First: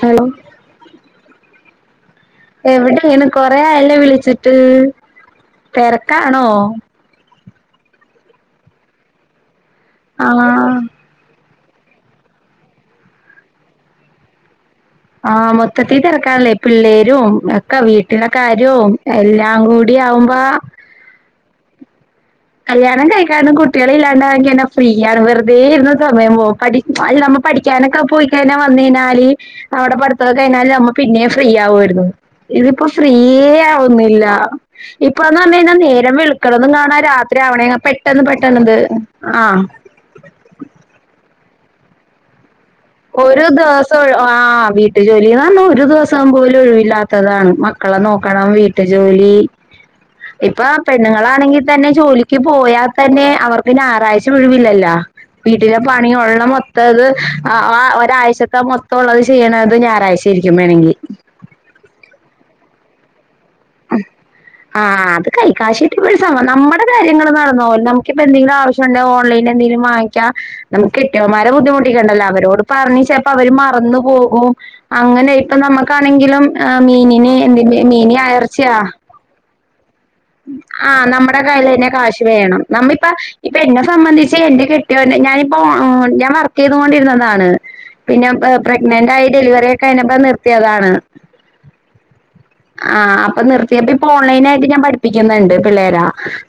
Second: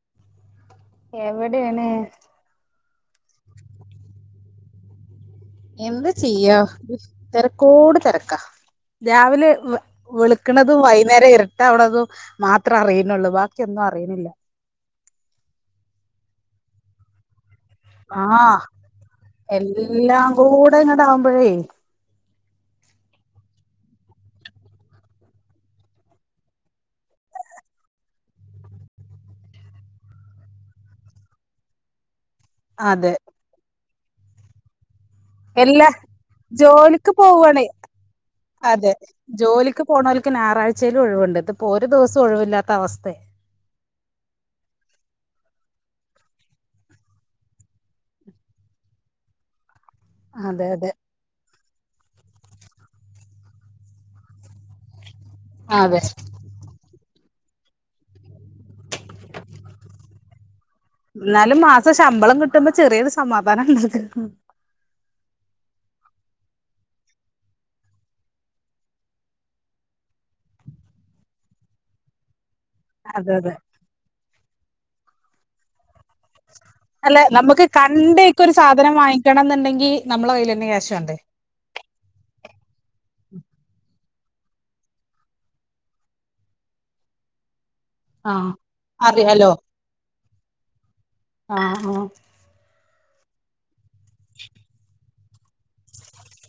Hello എവിടെയാണ് എവിടെയാണ് കൊറെ ആയല്ലോ വിളിച്ചിട്ട് എന്ത് തെരക്കാണോ ചെയ്യാ തിരക്കോട് തിരക്കാ രാവിലെ വെ വെളുക്കണ ആഹ് അതും വൈകുന്നരം ഇരുട്ട് അവ്ണതും മാത്രേ അറിയുന്നുള്ളൂ ബാക്കിയൊന്നും അറിയുന്നില്ല ആഹ് മൊത്തത്തീ തിരക്കാണ്ല്ലേ പിള്ളേരും എ ക്കെ വീട്ടില ആഹ് കാര്യവും എല്ലാം കൂടി ആവുമ്പോ ങ്ങട്ട് ആവുമ്പഴേ കല്യാണം കഴികാതിം കുട്ടികൾ ഇല്ലാണ്ടായേങ്കി തന്നെ ഫ്രീയാണ് വെറുതെ ഇരുന്ന് സമയം പോവും പ അത് നമ്മ പഠിക്കാനൊക്കെ പോയികയിഞ്ഞ വന്ന് കഴിഞ്ഞാല് അവിടെ പഠിത്തം ഒക്കെ കഴിഞ്ഞാല് നമ്മ പിന്നെ ഫ്രീ ആവുമായിരുന്നു ഇതിപ്പോ അതെ ഫ്രീയേ ആവുന്നില്ല ഇപ്പാന്ന് പറഞ്ഞു കഴിഞ്ഞാൽ എല്ലാ നേരം വെളുക്കുന്നതും കാണാ ജോലിക്ക് രാത്രി പോവാണേ ആവണേ പെട്ടന്ന് പെട്ടന്ന് ത് ആഹ്. പോണോല്ക്ക് ഞായറാഴ്ച ലു ഒഴിവുണ്ട് ഇത് ഇപ്പോൾ ഒരു ദിവസം ഒഴിവില്ലാത്ത അവസ്ഥ ഒരു ദിവസം ആഹ് വീട്ടു ജോലിന്ന്പറഞ്ഞാൽ ഒരു ദിവസം പോലും ഒഴിവില്ലാത്തതാണ് മ ക്കളെ നോക്കണം വീട്ടു ജോലി അതെ ഇപ്പൊ അതെ പെണ്ണുങ്ങളാണെങ്കിൽ തന്നെ ജോലിക്ക് പോയാൽ തന്നെ അവർക്ക് ഞായറാഴ്ച ഒഴിവില്ലല്ലോ വീട്ടിലെ അതെ പണി ഉള്ള മൊത്തത് ആ ഒരാഴ്ചത്തെ മൊത്തം ഉള്ളത് ചെയ്യണത് ഞായറാഴ്ചയിരിക്കും വേണെങ്കിൽ എന്നാലും മാസം ശമ്പളം കിട്ടുമ്പോ ചെറിയൊരു സമാധാനം ഉണ്ട് ആഹ് അത് കയ്യീ കാശ് കിട്ടിയപ്പോ ഒരു സമാധാ, നമ്മടെ കാര്യങ്ങള് നടന്ന് പോവും. നമ്ക്കിപ്പെന്തെങ്കിലും ആവശ്യ ണ്ടേ ഓൺലൈൻ എന്തെങ്കിലും വാങ്ങിക്കാ, നമുക്ക് കെട്ട്യോൻമാരെ ബുദ്ധിമുട്ടിക്കണ്ടല്ലോ. അവരോട് പറഞ്ഞ് ചെലപ്പോ അതെ അവര് അതെ മറന്നു പോകും. അങ്ങനെ ഇപ്പ നമുക്കാണെങ്കിലും മ്മ് ഈഹ് അല്ല മീനിന് നമുക്ക് എന്തിന് മീന് കണ്ടേക്ക് എറ ഒരു സാധനം വാങ്ങിക്കണംന്ന്ണ്ടെങ്കി നമ്മളെ കയ്യിലന്നെ ക്യാഷ് വേണ്ടേ? നമ്മടെയൊക്കെ കയ്യ്ല് തന്നെ കാശ് വേണം. നമ്മ ഇപ്പ, ഇപ്പ എന്നെ സംബന്ധിച്ച് എന്റെ കെട്ടിയവൻ ഞാനിപ്പോ, ഞാൻ വർക് ക്ക് ചെയ്തോണ്ടിര്ന്നതാണ്. പിന്നെ ആഹ് പ്രഗ്നന്റ് ആയി അറിയാലോ ഡെലിവറി ഒക്കെ കഴിഞ്ഞപ്പോ നിർത്തിയതാണ്. ആഹ് ആഹ്. ആഹ് അപ്പൊ നിർത്തിയപ്പ ഇപ്പൊ ഓൺലൈനായിട്ട് ഞാൻ പഠിപ്പിക്കുന്ന്ണ്ട് പിള്ളേര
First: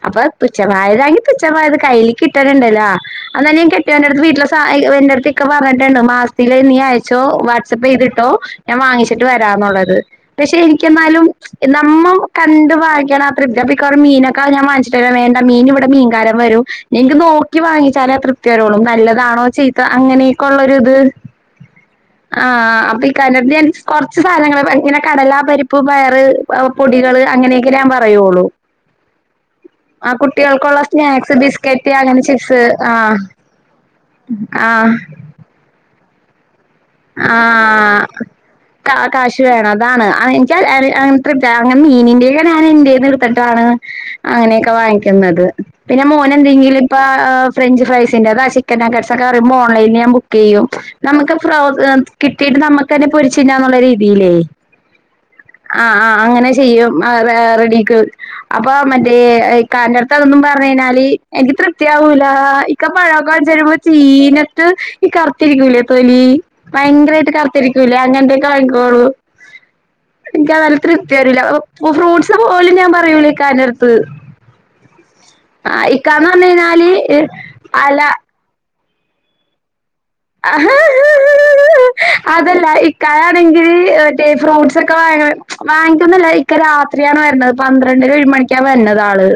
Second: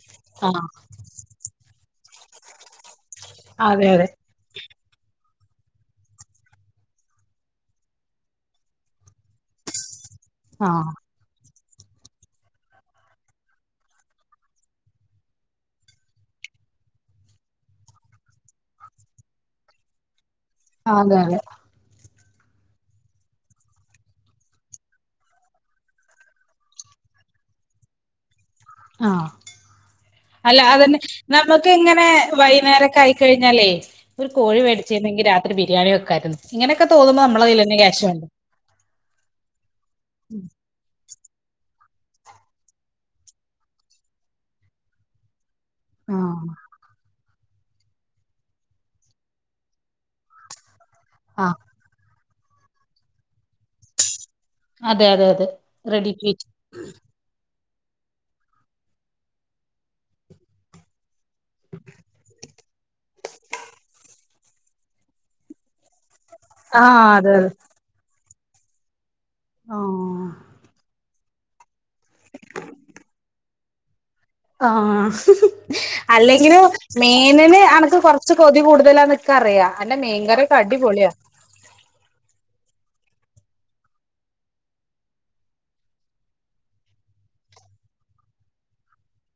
അപ്പൊ ആഹ് തുച്ഛമായത് ആണെങ്കി തുച്ഛമായത്, കയ്യില് കിട്ടണണ്ടല്ലോ. അതൊന്നുമല്ലേൽ ആഹ് അതെ അതെ കെട്ട്യോന്റെ അടുത്ത് വീട്ടിലെ സാ ആഹ് എന്റട്ത്ത് ഇക്ക പറഞ്ഞിട്ട്ണ്ട് മാസത്തില് നീ അയച്ചോ, വാട്സപ്പ് ചെയ്തിട്ടോ ഞാൻ വാങ്ങിച്ചിട്ട് വരാന്നുള്ളത്. പക്ഷെ ആഹ് എനിക്കെന്നാലും നമ്മ കണ്ട് വായിക്കണത്രേ. അപ്പ മിക്കവാറും മീനൊക്കെ ഞാൻ വാങ്ങിച്ചിട്ട് വരു, വേണ്ട മീൻ ഇവിടെ മീൻകാരൻ വരും എനിക്ക് നോക്കി വാങ്ങിച്ചാലെ തൃപ്തി വരൂള്ളൂ, നല്ലതാണോ ചീത്ത അങ്ങനെയെ ക്കൊള്ളരിത്. അതെ അതെ ആഹ് അപ്പ ഈ [unintelligible] കൊറച്ച് സാധനങ്ങള് ഇങ്ങനെ കടലാ പരിപ് പ്പ് പയറ് പൊടികള്, അങ്ങനെയൊക്കെ ഞാൻ പറയൂള്ളു. ആഹ്. അല്ല അതന്നെ. സ്നാക്സ്, നമുക്ക് ബിസ്ക്കറ്റ് ഇങ്ങനെ അങ്ങനെ ചിപ്സ് വൈന്നേരക്കെ ആഹ് ആയിക്കഴിഞ്ഞാലേ ഒരു കോഴി ആഹ് വേടിച്ചിരുന്നെങ്കിൽ രാത്രി ബിരിയാണി വെക്കായിരുന്നു. ഇങ്ങനെയൊക്കെ തോന്നുമ്പോ നമ്മളെ കയ്യിലന്നെ ആഹ് ക്യാഷ് വേണ്ടേ? കാശ് വേണം, അതാണ്. എനിക്ക് അങ്ങനെ മീനിന്റെക്കെ ഞാൻ എന്റേന്ന് എട്ത്തിട്ടാണ് അങ്ങനെയൊക്കെ വാങ്ങിക്കുന്നത്. പിന്നെ ആഹ് മോനെന്തെങ്കിലും ഇപ്പാ ഈഹ് ഫ്രഞ്ച് ഫ്രൈസിന്റെ കാശ് ചിക്കൻ നഗട്സ് ഒക്കെ പറയുമ്പോ ഓൺലൈനിൽ ഞാൻ ബുക്ക് ചെയ്യും. നമുക്ക് ആഹ് കിട്ടീട്ട് നമുക്ക് തന്നെ പൊരിച്ച് തിന്നാന്നുള്ള രീതീലെ. അതെ അതെ അതെ ആഹ് റെഡി ആഹ് ടു ഈറ്റ് അങ്ങനെ ചെയ്യും ആ റെഡിക്ക്. അപ്പൊ മറ്റേ ഇക്കാന്റട്ത്തതൊന്നും പറഞ്ഞ് കഴിഞ്ഞാല് എനിക്ക് തൃപ്തിയാവൂലാ. ഇക്ക പഴൊക്കെ വേടിച്ചു വരുമ്പോ ചീഞ്ഞ ട്ട് ഈ കറ്ത്തിരിക്കൂലേ തൊലി? ആഹ് ഭയങ്കരായിട്ട് അതെ അതെ കറ്ത്തിരിക്കൂലേ? അങ്ങനത്തെയൊക്കെ വാങ്ങിക്കൂളൂ. ആഹ് എനിക്കതയാലൊരു തൃപ്തി വരൂല. ഫ്രൂട്ട്സ് പോലും ഞാൻ പറയൂല ഇക്കാന്റട്ത്ത്. ആഹ് പറഞ്ഞു അല്ലെങ്കിലും കഴിഞ്ഞാല് മേനന് അനക്ക് അല കൊറച് ച്ച് കൊതി കൂടുതലാന്ന് ഇൻക്കറിയാ. അന്റെ മെയിൻ ആഹാ ആഹാ..... അതല്ല ഇക്കായാണെങ്കിൽ മറ്റേ ഫ്രൂട്ട്സ് ഒക്കെ വാങ്ങണെ വാങ്ങിക്കുന്നല്ല ഇക്ക രാത്രിയാണ് വരണത്. പന്ത്രണ്ട് ഒരു മണിക്കാണ് വര്ന്നത് ആള്.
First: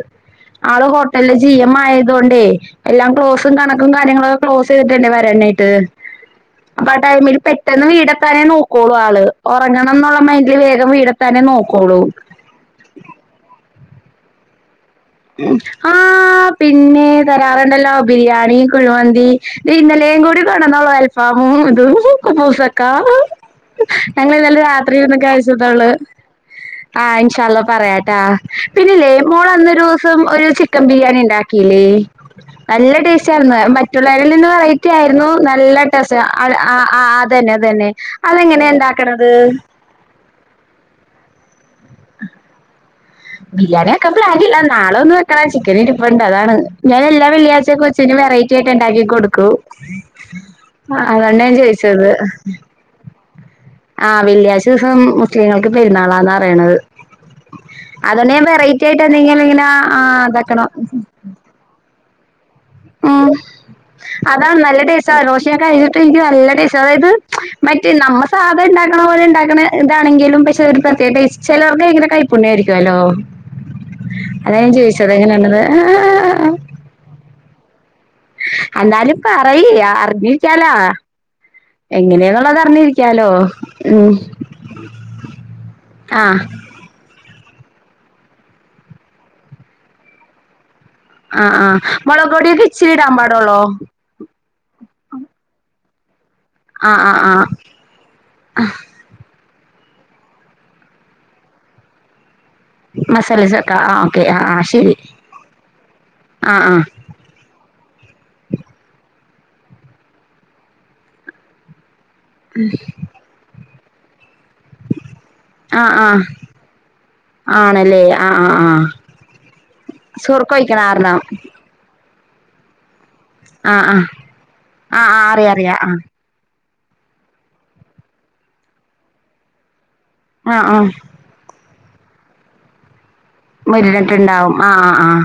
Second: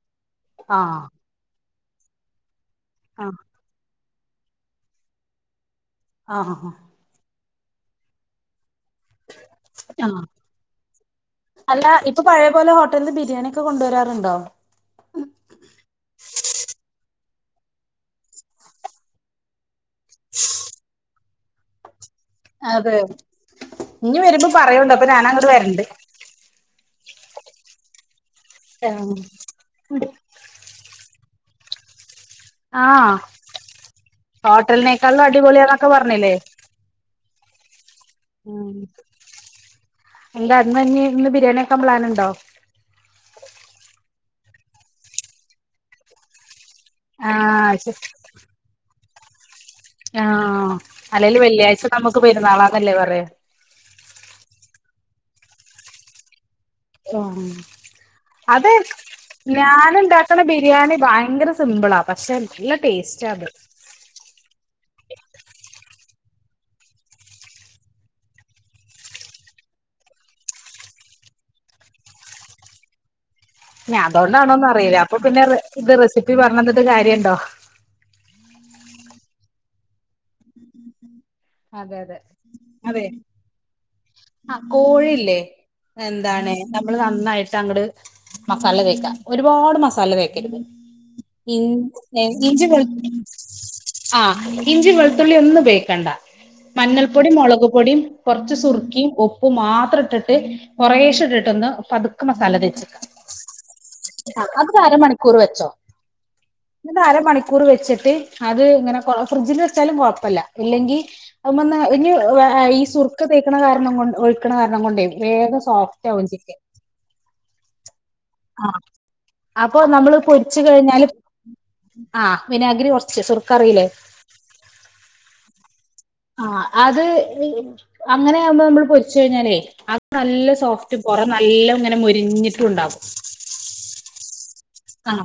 ആള് ആഹ് ഹോട്ടൽല് ജീ എം ആയതോണ്ടേ എല്ലാം ആഹ് ക്ലോസും കണക്കും കാര്യങ്ങളു ക്ലോസ് ചെയ്തിട്ട് വേണ്ടേ വരാനായിട്ട്. ആഹ് ഹ ആഹ്. അപ്പ ആ ടൈമില് പെട്ടെന്ന് വീടെത്താനെ നോക് ക്കോളൂ ആള്. ആഹ് ഒറങ്ങണംന്ന്ള്ള മൈന്റില് വേഗം വീടെത്താനെ അല്ല നോക്കൂളൂ. ഇപ്പൊ പഴയ പോലെ ഹോട്ടൽന്ന് ബിരിയാണിക് ക്കെ കൊണ്ട് വരാറ്ണ്ടോ? ആഹ് പിന്നെ തരാറ്ണ്ടല്ലോ, ബിരിയാണി കുഴമന്തി ഇന്നലേം കൂടി കൊണ്ടൊന്നോള്ളു അൽഫാമും ഇതും. പൂസക്കാ. അതെ ഇനി വരുമ്പോ ഞങ്ങളിന്നലെ പറയോണ്ടു രാത്രി അപ്പൊ ഇര്ന്ന് ഞാൻ അങ്ങോട്ട് വരണ്ട് കഴിച്ചിട്ടേള്ളു. ആഹ് ഇൻഷാ അല്ലാഹ് പറയാട്ടാ. പിന്നെല്ലേ മോളന്നൊരു ഒരു ചിക്കൻ ബിരിയാണി ഇണ്ടാക്കീല്ലേ? നല്ല ആഹ് ടേസ്റ്റാര്ന്ന്. മറ്റുള്ളവരിൽ നിന്ന് വെറൈറ്റി ഹോട്ടലിനേക്കാളും ആയിരുന്നു, നല്ല അടിപൊളിയാന്നൊക്കെ ടേസ്റ്റ്. പറഞ്ഞില്ലേ അത് അഹ് ആഹ് ആഹ് അതന്നെ അതന്നെ ഉം. അതെങ്ങനെയാ ഇണ്ടാക്കണത്? എന്ത അന്ന് തന്നെ. ഇന്ന് ബിരിയാണി ആക്കാൻ പ്ലാനുണ്ടോ? ബിരിയാണി വെക്കാൻ പ്ലാനില്ല. നാളെ ഒന്ന് വെക്കണ ചിക്കൻ ഇരിപ്പ്ണ്ട്, അതാണ്. ഞാ എല്ലാ ആഹ് വെള്ളിയാഴ്ച്ച ശ കൊച്ച്ന് വെറൈറ്റി ആയിട്ട് ണ്ടാക്കി കൊടുക്കും. ആഹ്. ആഹ് അല്ലേലും അതോണ്ടാ ഞാൻ വെള്ളിയാഴ്ച ചോയിച്ചത് നമുക്ക് പെരുന്നാളാന്നല്ലേ പറയാ ആഹ്. വെള്ളിയാഴ്ച്ചസം മുസ്ലിങ്ങൾക്ക് പെര്ന്നാളാന്നാ റയണത് ആഹ്. അതെ ആയിട്ട് എന്തെങ്കിലും ഇങ്ങനെ ആഹ് ഞന്ണ്ടാക്ക്ണ ഇതാക്കണം ബിരിയാണി ഭയങ്കര സിംമ്പ്ളാ പക്ഷെ നല്ല ടേസ്റ്റാന്ന് അതാൺ നല്ല ടേസ്റ്റായിരുന്നു. ഷെ കഴിഞ്ഞിട്ട് ൻക്ക് നല്ല ടേസ്റ്റ് അതായത് മറ്റേ നമ്മ സാധാണ്ടാക്ക്ണ പോലെ ണ്ടാക്ക്ണെ താണെങ്കിലും പക്ഷെ ഒരു പ്രത്യേക ടേസ്റ്റ. ചെലോർക്ക് വെയങ്കര കൈപ്പുണ്യ ആയിരിക്കുവല്ലോ. ഞാ അതോണ്ടാണോന്ന് അറിയില്ല. അപ്പൊ പിന്നെ റെ ഇത് റെസിപ്പി പർഞ്ഞെന്ന്ട്ട് കാര്യണ്ടോ? അല്ലാരുംപറയിയാ അർഞ്ഞിരിക്കാലാ അതെ അതെ എങ്ങനേന്നുള്ളത് അതെ അർഞ്ഞിരിക്കാലോ. ഉം ആഹ് കോഴില്ലേ ആഹ് എന്താണ് നമ്മള് നന്നായിട്ട് അങ്ങട് മസാല തേക്ക. ഒരുപാട് മസാല തേക്കരുത് ആഹ് ഇൻ ആഹ് നേ മൊളക് പൊടിയൊക്കെ ഇഞ്ചും, വെൾ ഇച്ചിരി ഇടാൻ പാടുള്ളോ ആഹ്. ഇഞ്ചിം, വെൾത്തുള്ളി ഒന്നും പയോഗിക്കണ്ട ആഹ് ആഹ് മഞ്ഞൾപ്പൊടിം, ആഹ് മൊളക് പൊടിം കൊർച്ച് സുർക്കിം, ഉപ് പ്പും മാത്രട്ട്ട്ട് കൊറേശെ ഇട്ട്ട്ട് ഒന്ന് പതുക്കെ മസാല തേ മസാല ചേർക്ക ആഹ് ആഹ് ഓക്കെ. ആഹ് ആഹ് ശരി. ആഹ് ആഹ് ത അരമണിക്കൂറ് വെച്ചിട്ട് അത് ങ്ങനെ കൊ ഫ്രിഡ്ജില് വെച്ചാലും കൊഴപ്പല്ല. ഇല്ലെങ്കി അവ്‌മന്ന് ഇഞ്ഞി വേ ഏ ഈ സുർക്ക തേക്ക്ണ കാരണം കൊണ്ട് ഒഴ്ക്ക്ണ കാരണം കൊണ്ടെ വേഗം ആ ആ സോഫ്റ്റാവും ചിക്കൻ ആണല്ലേ ആ ആ ആ ആഹ്. അപ്പൊ നമ്മള് സുർക്ക പൊര്ച്ച് ഒഴിക്കണം കഴിഞ്ഞാല് ആറെണ്ണം ആഹ്. വിനാഗ്രി കൊർ ആഹ് ആഹ്. ആഹ് ആഹ് അറിയാ റിയാ ആഹ് ആഹ്. അത് അങ്ങനെ ആവ്മ്പൊ മ്മള് പൊര്ച്ചെയ്ഞ്ഞാലേ അത് നല്ല ആ ആ സോഫ്റ്റ് പൊറ നല്ലം ങ്ങനെ മൊരിഞ്ഞിട്ടു ഉണ്ടാകും. മൊര്ഞ്ഞിട്ട്ണ്ടാവും ആഹ്.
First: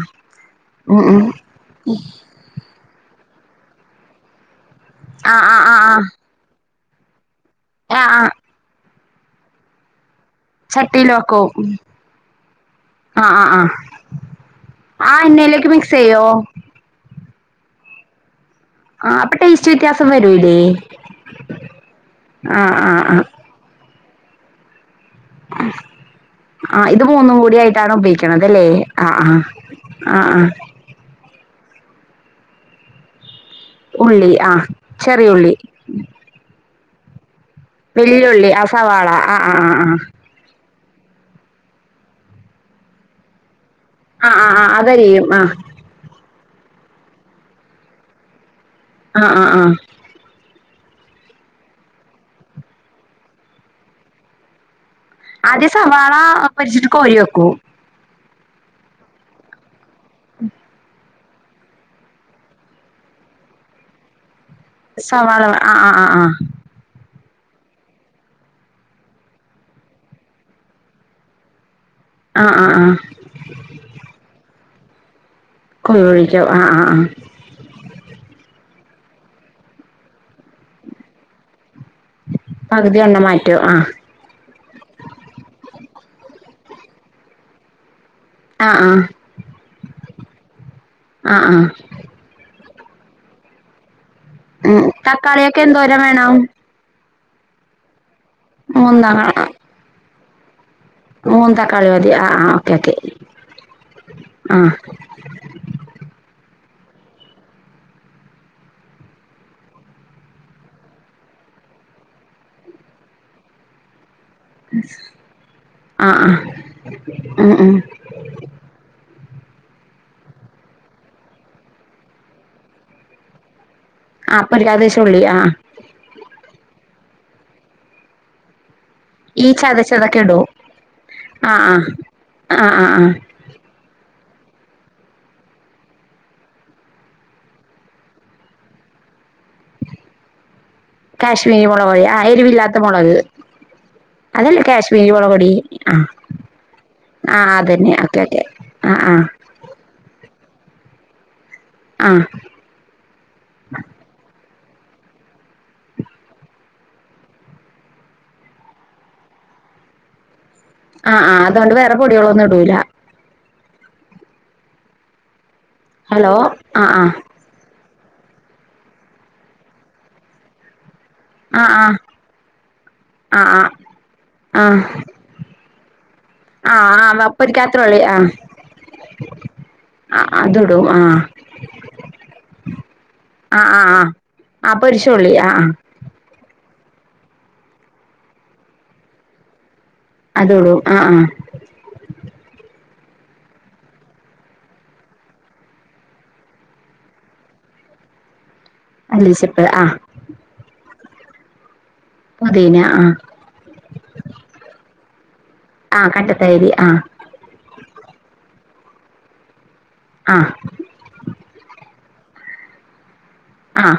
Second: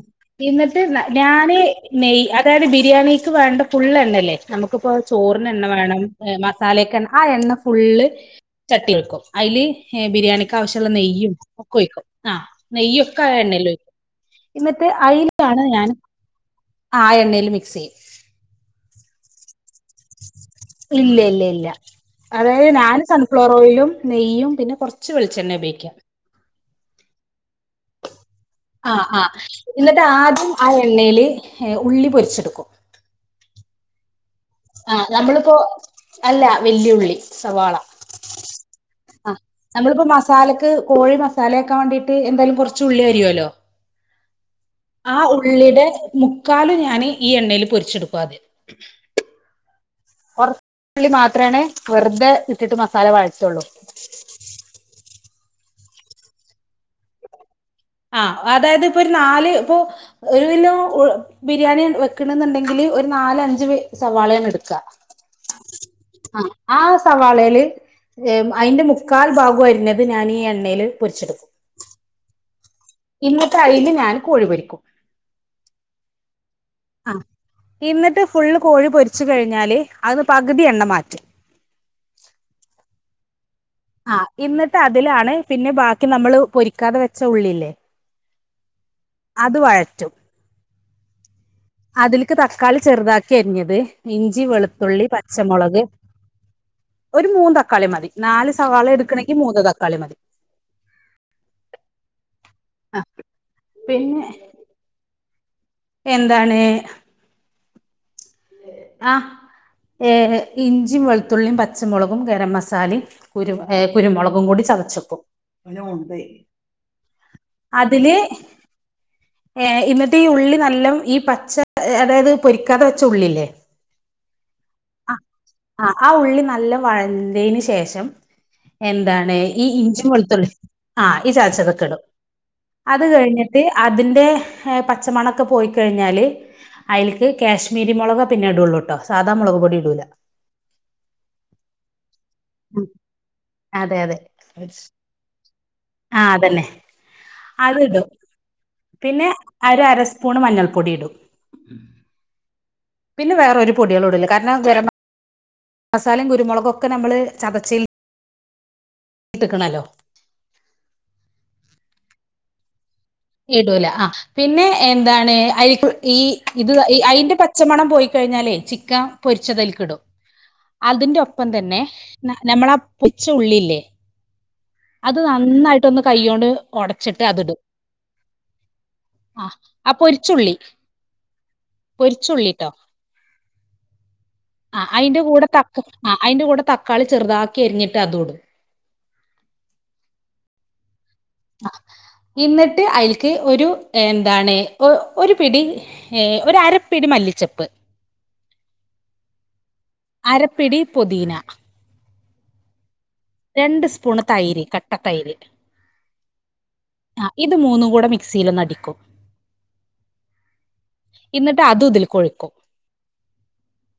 ഇന്ന്ട്ട് ന്ന ഞാന് നെയ്യ് തായത് ബിരിയാണിക്ക് വേണ്ട ഫുള്ളെണ്ണല്ലെ നമുക്ക്പ്പൊ ആ ചോറ്ന് ആ ണ്ണ ആ ആ വേണം. ഏ മസാലേക്ക് എണ്ണ ആ എണ്ണ ആ ഫുള്ള് ആ ചട്ടി വെക്കും. അയ്ല് ഏ ബിരിയാണി ക്കാവശ്യള്ള ചട്ടിയിൽ നെയ്യും വെക്കും ഒക്കൊ ഒഴിക്കും. ആഹ് നെയ്യൊക്കെ ആ എണ്ണേലൊയ്ക്കും ഇന്ന്ട്ട് ആ അയിലാണ് എണ്ണയിലേക്ക് ഞൻ മിക്സ് ചെയ്യോ ആഹ് ആ എണ്ണേല് മിക്സെയ്യും. ആഹ്. അപ്പ ടേസ്റ്റ് വ്യത്യാസം വരൂല്ലേ? ഇല്ല്യ ഇല്ല്യ ഇല്ല്യാ. അതായത് ആ ഞാന് ആ സൺഫ്ലോർ ഓയിലും, നെയ്യും പിന്നെ കൊർച്ച് ച്ചു വെൾച്ചെണ്ണേപയോക്യാ ആഹ് ഇത് മൂന്നും കൂടായിയിട്ടാണ് പയേ ക്ക്ണതല്ലേ ആഹ് ആഹ്. ന്ന്ട്ട് ആദ്യം ആ എണ്ണേല് ഏ ഉള്ളി പൊരിച്ചെട്ക്കും. ഉള്ളി ആഹ് ആഹ്. നമ്മള്പ്പോ അല്ല വല്യുള്ളി, സവാള വല്ല്യുള്ളി, ആഹ് സവാള. ആഹ് ആഹ് ആഹ് ആഹ് സാലക്ക് കോഴി മസാലേക്കാ വാണ്ടിട്ട് എന്തേലും കൊർച്ച് ഉള്ളി യരിയോല്ലോ ആഹ് ആഹ് ആഹ് ആ അതരിയും ആഹ് ഉള്ളിടെ മുക്കാലുംഞാന് ഈ എണ്ണേല് പൊര്ച്ചെട്ക്കു അദ്യം ആഹ് ആഹ് ആഹ് കൊർ ള്ളി മാത്രേണ് വെറ്തെ ഇട്ടിട്ട് മസാല വഴറ്റൊള്ളൂ ആദ്യം സവാള പൊര്ച്ചിട്ട് കോരി വെക്കും ആഹ് അതായത് പ്പൊര് നാല് പ്പൊ ഒര് വിലോ ഒ ബിരിയാണി വെക്ക്ണ് ന്ന്ണ്ടെങ്കില് ഒരു നാല, അഞ്ച് വെ സവാളേണ് ട് സവാള വെ ആഹ് ആഹ് ആഹ് ആഹ് ആ സവാളേല് ഏ അയിന്റെ മുക്കാൽ ഭാഗൊ അര്ഞ്ഞത് ഞാൻ ഈ എണ്ണേല് പൊരിച്ചെട്ക്കും. ആ ആ ആ ഇന്നത്തെ അയ്ൽ ഞാൻ കോഴി പൊരിക്കും [unintelligible] ആഹ് ആഹ് ആഹ് ആ എന്ന്ട്ട് ഫുള്ള് കോഴി പൊരിച്ചു കഴിഞ്ഞാല് അഹ് ന്ന് പകുതി എണ്ണ മാറ്റും പകുതിയെണ്ണം മാറ്റോ ആഹ് ആഹ് എന്നിട്ട് അതിലാണ് പിന്നെ ബാക്കി നമ്മള് പൊരിക്കാതെ വെച്ച ഉള്ളില്ലേ. ആ ആ അത് വഴറ്റും ആ ആഹ അതിലേക്ക് തക്കാളി ചെറുതാക്കി അരിഞ്ഞത് ഇഞ്ചി, ഉം വെളുത്തുള്ളി, തക്കാളിയൊക്കെ പച്ചമുളക്, എന്തോരം വേണം ഒരു മൂന്ന് തക്കാളി മതി നാല് സവാള മൂന്നാ എടുക്കണെങ്കി മൂന്ന തക്കാളി മതി. മൂന്ന് തക്കാളി മതി ആ ആ ഓക്കെ ഓക്കെ ആ പിന്നെ ആ എന്താണ് ആ ഏ ഇഞ്ചിയും വെളുത്തുള്ളിയും പച്ചമുളകും ഗരം മസാലയും കുരു കുരുമുളകും കൂടി ചതച്ചക്കും അങ്ങെണ്ട് ആ ആ ഏ ഇന്നട്ട് ഈ ഉള്ളി നല്ല ഈ പച്ച അതായത് പൊരിക്കാതെ വെച്ച ഉള്ളില്ലേ ആ പര്യാദേശംള്ളി ആ ആ ആ ഉള്ളി നല്ല വഴന്തതിന് ശേഷം എന്താണ് ഈ ഇഞ്ചി ചതച്ചതൊക്കെ ഇടോ വെളുത്തുള്ളി ആ ഈ ആഹ് ആഹ് ചതച്ചതൊക്കെ ഇടും ആഹ് ആഹ് അത് ആഹ് കഴിഞ് അതിന്റെ ഹ് പച്ചമണൊക്കെ പോയിക്കഴിഞ്ഞാല് അയ്ൽക്ക് കാശ്മീരി മൊളക പിന്നെ ഇടള്ളൂട്ടോ സാധാ മൊളക് പൊടി ഇടൂല കാശ്മീരി മുളക് ആഹ് എരിവില്ലാത്ത മുളക്. അതെ അതെ അതല്ലേ കാശ്മീരി മൊളപൊടി ആഹ് ആ അതന്നെ ആഹ് അത് അതന്നെ ഇടും ഓക്കെ ഒക്കെ പിന്നെ ഒരു അരസ്പൂണ് മഞ്ഞൾപ്പൊടി ഇടും. ആഹ് പിന്നെ വേറൊരു പൊടിയാളുടെ ഇല്ലെ കാരണം. മസാലം കുരുമുളകുകൊക്കെ നമ്മള് ചതച്ചിൽ കിട്ടക്കണല്ലോ. ആഹ് ആഹ് അതുകൊണ്ട് വേറെ പൊടികളൊന്നും ഇടുല്ലാ. ഇടൂല ആഹ് പിന്നെ എന്താണ് അയി ഈ ഹലോ ഇത് ആഹ് അതിന്റെ പ ചച്ചമണം പോയി കഴിഞ്ഞാലേ ചിക്ക പൊരിച്ചതിൽക്കിടും. അതിന്റെ ഒപ്പം ആഹ് തന്നെ ആഹ് നമ്മളാ കൊച്ച് ആഹ് ആഹ് ഉള്ളില്ലേ. ആഹ് അത് നന്നായിട്ടൊന്ന് കൈ്യോണ്ട് ആഹ് ഒടച്ചിട്ട് ആഹ് അതിടും. പൊരിക്കാത്തുള്ളി ആഹ് ആഹ് ആഹ് പൊരിച്ചുള്ളി അതിടും ആഹ് പൊരിച്ചുള്ളിട്ടോ. ആഹ് ആഹ് ആഹ് ആഹ് അയിന്റെ പൊരിച്ചോള്ളി കൂടെ ആഹ്. തക്ക ആഹ് അതിന്റെ കുടെ തക്കളി ചെറുതാക്കി അരിഞ്ഞിട്ട് അതൂടും. അതോള്ളൂ ആ ആ എന്നിട്ട് അൽക്ക് ഒരു എന്താണ് ഒരു പിടി ഏ ഒരു അരപ്പീടി മല്ലിച്ചപ്പ് മല്ലിച്ചപ്പ് ആ അരപ്പിടി പൊദീന പൊതീന ആഹ രണ്ട് സ്പൂണ് തൈര് കട്ട തൈര് ആ കട്ട തൈര് ആ ആ ഇത് മൂന്നും കൂടെ മിക്സിൽ ഒന്ന് അടിക്കും ആഹ എന്നിട്ട് അതും ഇതിൽ ഒഴിക്കും ആഹ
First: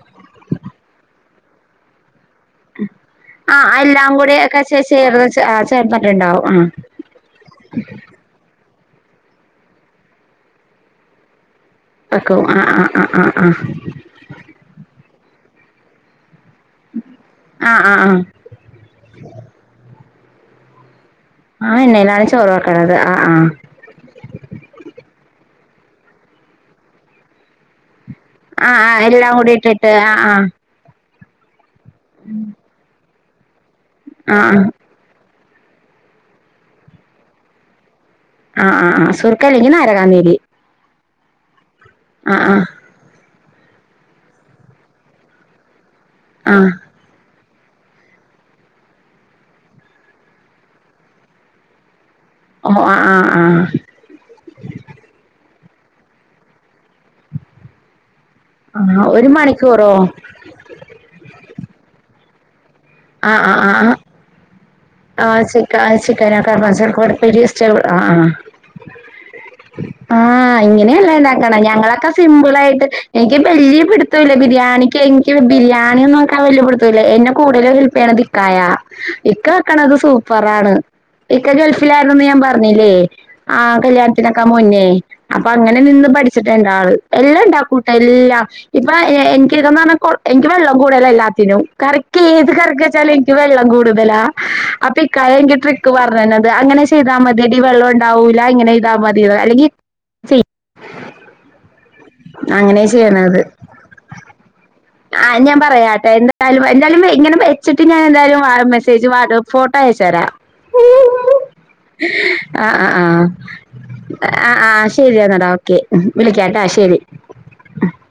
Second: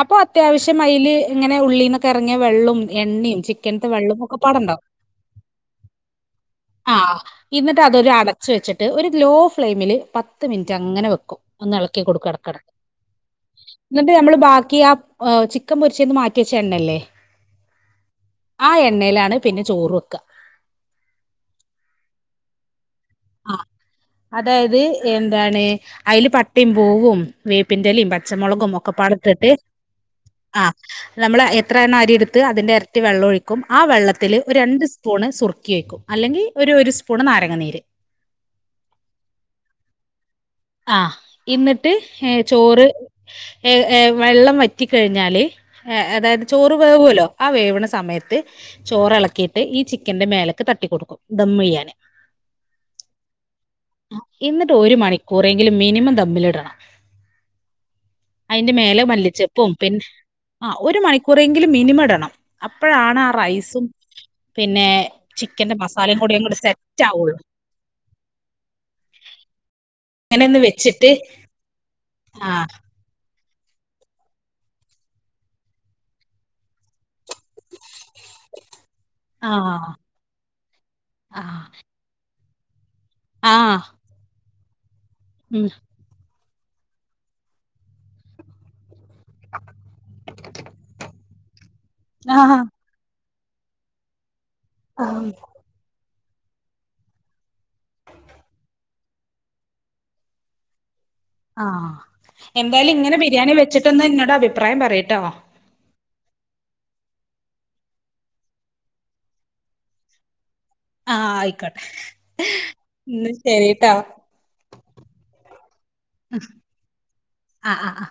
അപ്പൊ അത്യാവശ്യം അയില് ഇങ്ങനെ ഉള്ളന്ന് ഇറങ്ങിയ വെള്ളും എണ്ണയും ചിക്കനത്തെ വെള്ള ഒക്കെ പാടുണ്ടാവോ ചേർത് ചേർന്നട്ടണ്ടാവും ആ ആ എന്നിട്ട് അതൊരു അടച്ച വെച്ചിട്ട് ഒരു ലോ ഫ്ലെയിമില് പത്ത് മിനിറ്റ് അങ്ങനെ വെക്കും ഒന്ന് ഇളക്കി കൊടുക്ക വെക്കും ഇടക്കട ആഹ് ആഹ് ആഹ് ആഹ് നമ്മള് ബാക്കി ആ ചിക്കൻ പൊരിച്ചന്ന് മാറ്റി വെച്ച എണ്ണല്ലേ ആഹ് ആഹ് ആഹ് ആ എണ്ണയിലാണ് പിന്നെ ചോറ് വെക്കുക ആ എണ്ണയിലാണ് ചോറ് വയ്ക്കുന്നത് ആ ആ ആഹ് അതായത് എന്താണ് അതിൽ പട്ടയും പോവുംവും വേപ്പിൻറലയും പ ആ പച്ചമുളകും ആ ഒക്കെ എല്ലാം പടുത്തിട്ട് കൂടി ഇട്ടിട്ട് ആ ആ നമ്മള് എത്ര എണ്ണം അരി എടുത്ത് അതിന്റെ ഇരട്ടി വെള്ളം ഒഴിക്കും ആ ആ വെള്ളത്തില്ൽ ഒരു ആ രണ്ട് സ്പൂണ് സുറുക്കി വയ്ക്കും അല്ലെങ്കിൽ ഒരു ഒരു സ്പൂണ് നാരങ്ങനീര് ആ ആ ആ സുർക്കില്ലെങ്കിൽ നാരങ്ങാനീര് ആ ഇന്നിട്ട് ഏ ആ ചോറ് ഏഏ വെള്ളം വറ്റിക്കഴിഞ്ഞാല് ഏ അതായത് ആ ചോറ് വേവുമല്ലോ ആ വേവണ സമയത്ത് ചോറിളക്കിയിട്ട് ഈ ചിക്കന്റെ മേലേക്ക് തട്ടിിക്കൊടുക്കും ഇ ദം മിഴിയാാന് ആ ആ ആ എന്നിട്ട് ഒരു മണിക്കൂറെങ്കിലും മിനിമം തമ്മിലിടണം അതിന്റെ മേലെ ആ ഒരു മല്ലിച്ചപ്പും മണിക്കൂറോ പിന്നെ ആ ഒരു മണിക്കൂറെങ്കിലും മിനിമ ഇടണം അപ്പോഴാണ് ആ റൈസും പിന്നെ ആഹ ച ചിക്കന്റെ ആ മസാലയും കൂടി അങ്ങോട്ട് ചിക്കനൊക്കെച്ച സെറ്റ് കു ആവുള്ളൂ പരി ഇഷറ്റ ആ ആ അങ്ങനെ ആഹ് ഒന്ന് ഇങ്ങനെയല്ല വെച്ചിട്ട് ഇണ്ടാക്കണം ഞങ്ങളൊക്കെ ആ സിംപിൾ ആായിട്ട് എനിക്ക് വല്ിയ പിിത്തമില്ല ബിരിയാണിക്ക് എനിക്ക് ബിരിയാണിും നോക്കാൻ വല്ിയ പിിടുത്തം ഇല്ല എന്റെ കൂടുതൽ ഹെൽപ് ചെയ്യണത് കയാ ഇക്ക ആ വർക്കണത് സൂപ്പറണ്. ആ ഇക്ക ഗൾഫിലായിരിന്നെന്ന് ഞാൻ പറഞ്ഞില്ലേ? ആ ആഹ കല്യാൺ നക്കാ മുന്നേ അപ്പൊ ഉം അങ്ങനെ നിന്ന് പഠിച്ചിട്ട്ണ്ട്ആൾ എല്ലാണ്ടാകൂട്ട എല്ലാം ഇപ്പൊ എനികൊക്കേന്ന്ർഞ്ഞാ എനിക്ക് വെള്ളം കൂടെല്ലാം എല്ലാത്തിനും കറിക് ആ ഏത്കറിക് ചല്ക്കവെള്ളം കൂട്തല്ലാ അപ്പ ആ ഇകായിങിട്ട് ക് പറഞ്ഞനത്. അങ്ങനെ ചെയ്താൽ മതിയടി വെള്ളുണ്ടാവൂല. ഇങ്ങനെയ്താമതി അല്ലെങ്കിൽ [unintelligible] ആഹ അങ്ങനെ എന്തായാലും ഇങ്ങനെബിരിയാണി വെച്ചിട്ടന്ന് ഇന്നോട് അഭിപ്രാ ആഹ് ഞാൻ പറയാട്ടെ എന്താ ന്തയാലും എന്തായാലും വേ ഇങ്ങനെ വെച്ചിട്ട് ഞാന് എന്തായാലും വാ മെസ്സേജ് വട് ഫോട്ടോ അയച്ച് രാം ആഹ ആയിക്കോട്ടെ ഹ് ന്നശെരി ആഹആഹാ ശെരിയന്നടാ ഓക്കെ വിളിക്കാട്ടാ ശെരി ആഹ ആഹ ആഹാ